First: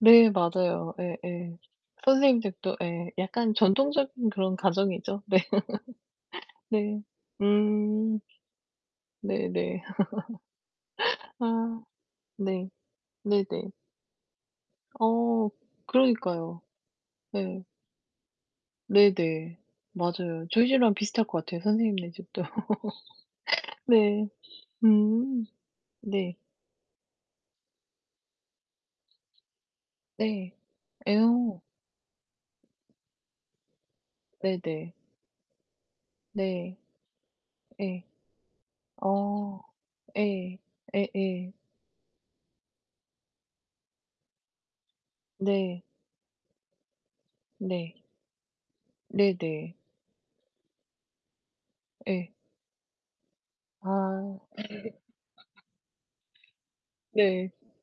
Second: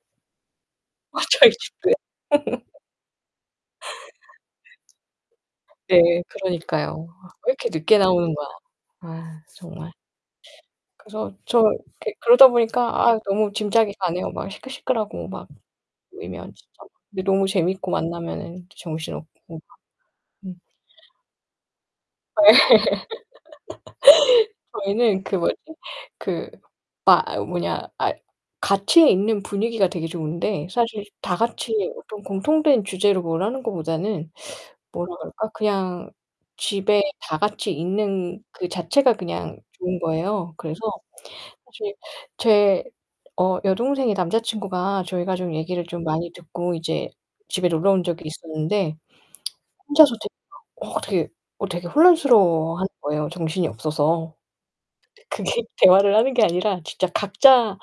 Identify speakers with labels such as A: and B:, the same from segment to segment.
A: 네. 맞아요.
B: 아, 저희
A: 예예.
B: 집도요.
A: 선생님댁도 예 약간 전통적인 그런 가정이죠. 네.
B: 네.
A: 네.
B: 그러니까요. 아 왜 이렇게 늦게
A: 음.
B: 나오는 거야. 아,
A: 네네.
B: 정말. 그래서 저
A: 아.
B: 이렇게 그러다
A: 네.
B: 보니까 아
A: 네네.
B: 너무 짐작이 가네요. 막 시끌시끌하고 막
A: 어.
B: 모이면
A: 그러니까요.
B: 진짜 근데 너무
A: 네.
B: 재밌고 만나면은 또
A: 네네.
B: 정신없고.
A: 맞아요.
B: 음.
A: 저희 집이랑 비슷할 것 같아요 선생님네
B: 예.
A: 집도. 네.
B: 저희는 그
A: 음.
B: 뭐지?
A: 네.
B: 그 아 으 뭐냐. 아 같이 있는 분위기가 되게
A: 네.
B: 좋은데 사실 다
A: 예어.
B: 같이 어떤 공통된 주제로 뭘 하는 거보다는
A: 네네.
B: 뭐라 그럴까 그냥
A: 네.
B: 집에 다 같이
A: 예.
B: 있는 그 자체가 그냥
A: 어,
B: 좋은 거예요.
A: 예.
B: 그래서
A: 예 예.
B: 사실 제 어 여동생의 남자 친구가 저희가 좀
A: 네.
B: 얘기를 좀 많이 듣고 이제 집에 놀러
A: 네.
B: 온 적이 있었는데
A: 네, 네.
B: 혼자서 되 어 어 되게 어 되게
A: 예.
B: 혼란스러워하는 거예요 정신이 없어서.
A: 아.
B: 그게 대화를 하는 게 아니라 진짜
A: 네.
B: 각자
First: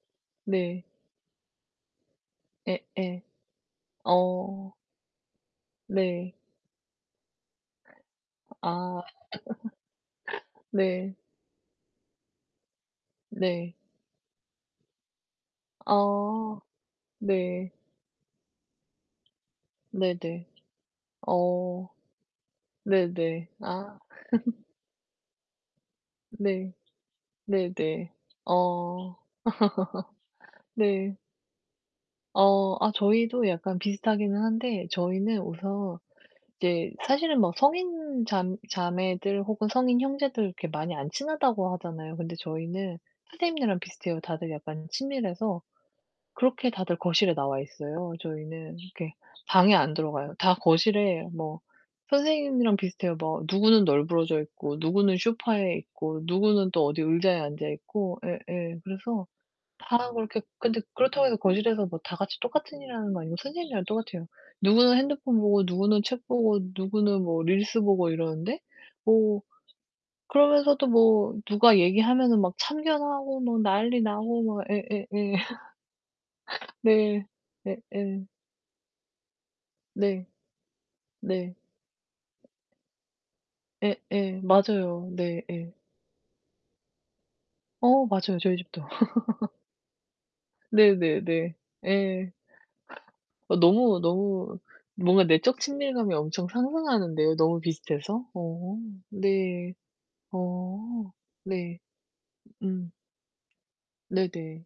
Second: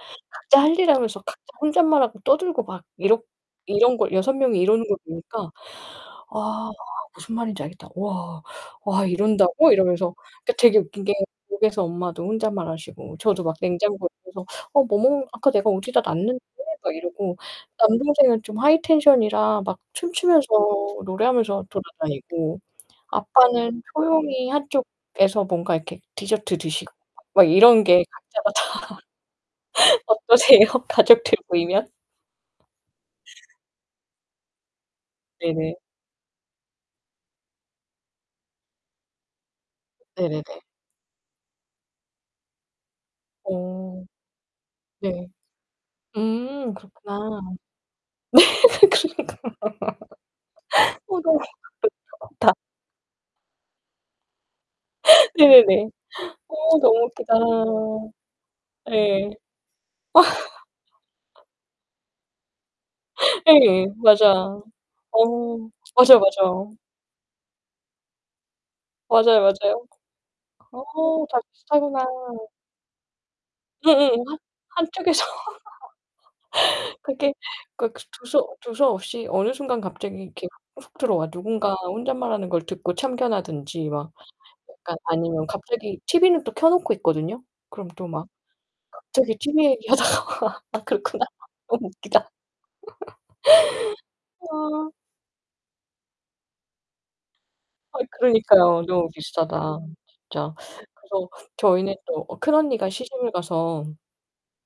A: 네.
B: 각자 할
A: 네.
B: 일 하면서 각자 혼잣말하고 떠들고 막
A: 예예.
B: 이렇 이런 걸 6 명이
A: 어.
B: 이러는 걸 보니까
A: 네.
B: "와. 무슨 말인지 알겠다. 와.
A: 아.
B: 와. 이런다고?" 이러면서 그러니까 되게 웃긴 게
A: 네.
B: 집에서 엄마도 혼잣말하시고 저도 막
A: 네.
B: 냉장고 옆에서 "아, 뭐 먹는 아까 내가 어디다 놨는데."
A: 아.
B: 막 이러고
A: 네.
B: 남동생은 좀 하이 텐션이라 막
A: 네네.
B: 춤추면서 노래하면서
A: 어,
B: 돌아다니고
A: 네네.
B: 아빠는
A: 아.
B: 조용히 한쪽에서 뭔가 이렇게 디저트
A: 네.
B: 드시고 막, 막 이런 게
A: 네네.
B: 각자가 다.
A: 어.
B: 어떠세요?
A: 네.
B: 가족들 모이면?
A: 어. 아 저희도 약간 비슷하기는 한데 저희는
B: 네네.
A: 우선 이제 사실은 뭐 성인 잠 자매들 혹은 성인 형제들
B: 네네네.
A: 이렇게 많이 안 친하다고 하잖아요. 근데 저희는 선생님네랑
B: 어.
A: 비슷해요 다들 약간
B: 네.
A: 친밀해서. 그렇게
B: 음,
A: 다들 거실에
B: 그렇구나.
A: 나와 있어요, 저희는. 이렇게
B: 그러니까.
A: 방에 안 들어가요. 다 거실에
B: 뭔가 어 음.
A: 뭐
B: 저 어 다
A: 선생님이랑 비슷해요. 뭐 누구는 널브러져 있고 누구는 소파에
B: 네네네.
A: 있고 누구는
B: 어
A: 또 어디
B: 너무 웃기다.
A: 의자에 앉아 있고. 예예. 그래서
B: 예.
A: 다 그렇게 근데 그렇다고 해서 거실에서 뭐 다 같이 똑같은 일을 하는 거 아니고 선생님이랑
B: 예. 맞아.
A: 똑같아요. 누구는 핸드폰
B: 어.
A: 보고 누구는
B: 맞아요,
A: 책 보고
B: 맞아요.
A: 누구는 뭐 릴스 보고 이러는데 뭐
B: 맞아요, 맞아요.
A: 그러면서도
B: 어
A: 뭐
B: 다
A: 누가
B: 비슷하구나.
A: 얘기하면은 막 참견하고 뭐 난리
B: 응응응. 하
A: 나고 막. 예예예.
B: 한쪽에서
A: 네.
B: 그게
A: 네
B: 극스 그
A: 예.
B: 두서 두서없이 어느 순간 갑자기
A: 네.
B: 이렇게 훅 들어와.
A: 네.
B: 누군가 혼잣말하는 걸 듣고 참견하든지
A: 예
B: 막
A: 예.
B: 약간
A: 맞아요. 네
B: 아니면
A: 예.
B: 갑자기 TV는 또 켜 놓고 있거든요. 그럼
A: 어
B: 또 막
A: 맞아요. 저희 집도.
B: 갑자기 TV 얘기하다가 아 그렇구나.
A: 네네네.
B: 너무 웃기다.
A: 예. 어 너무, 너무
B: 아.
A: 뭔가 내적 친밀감이 엄청 상승하는데요 너무
B: 아,
A: 비슷해서. 어
B: 그러니까요. 너무
A: 네.
B: 비슷하다 진짜.
A: 어
B: 그래서
A: 네.
B: 저희는 또 어 큰언니가
A: 음.
B: 시집을 가서
A: 네네.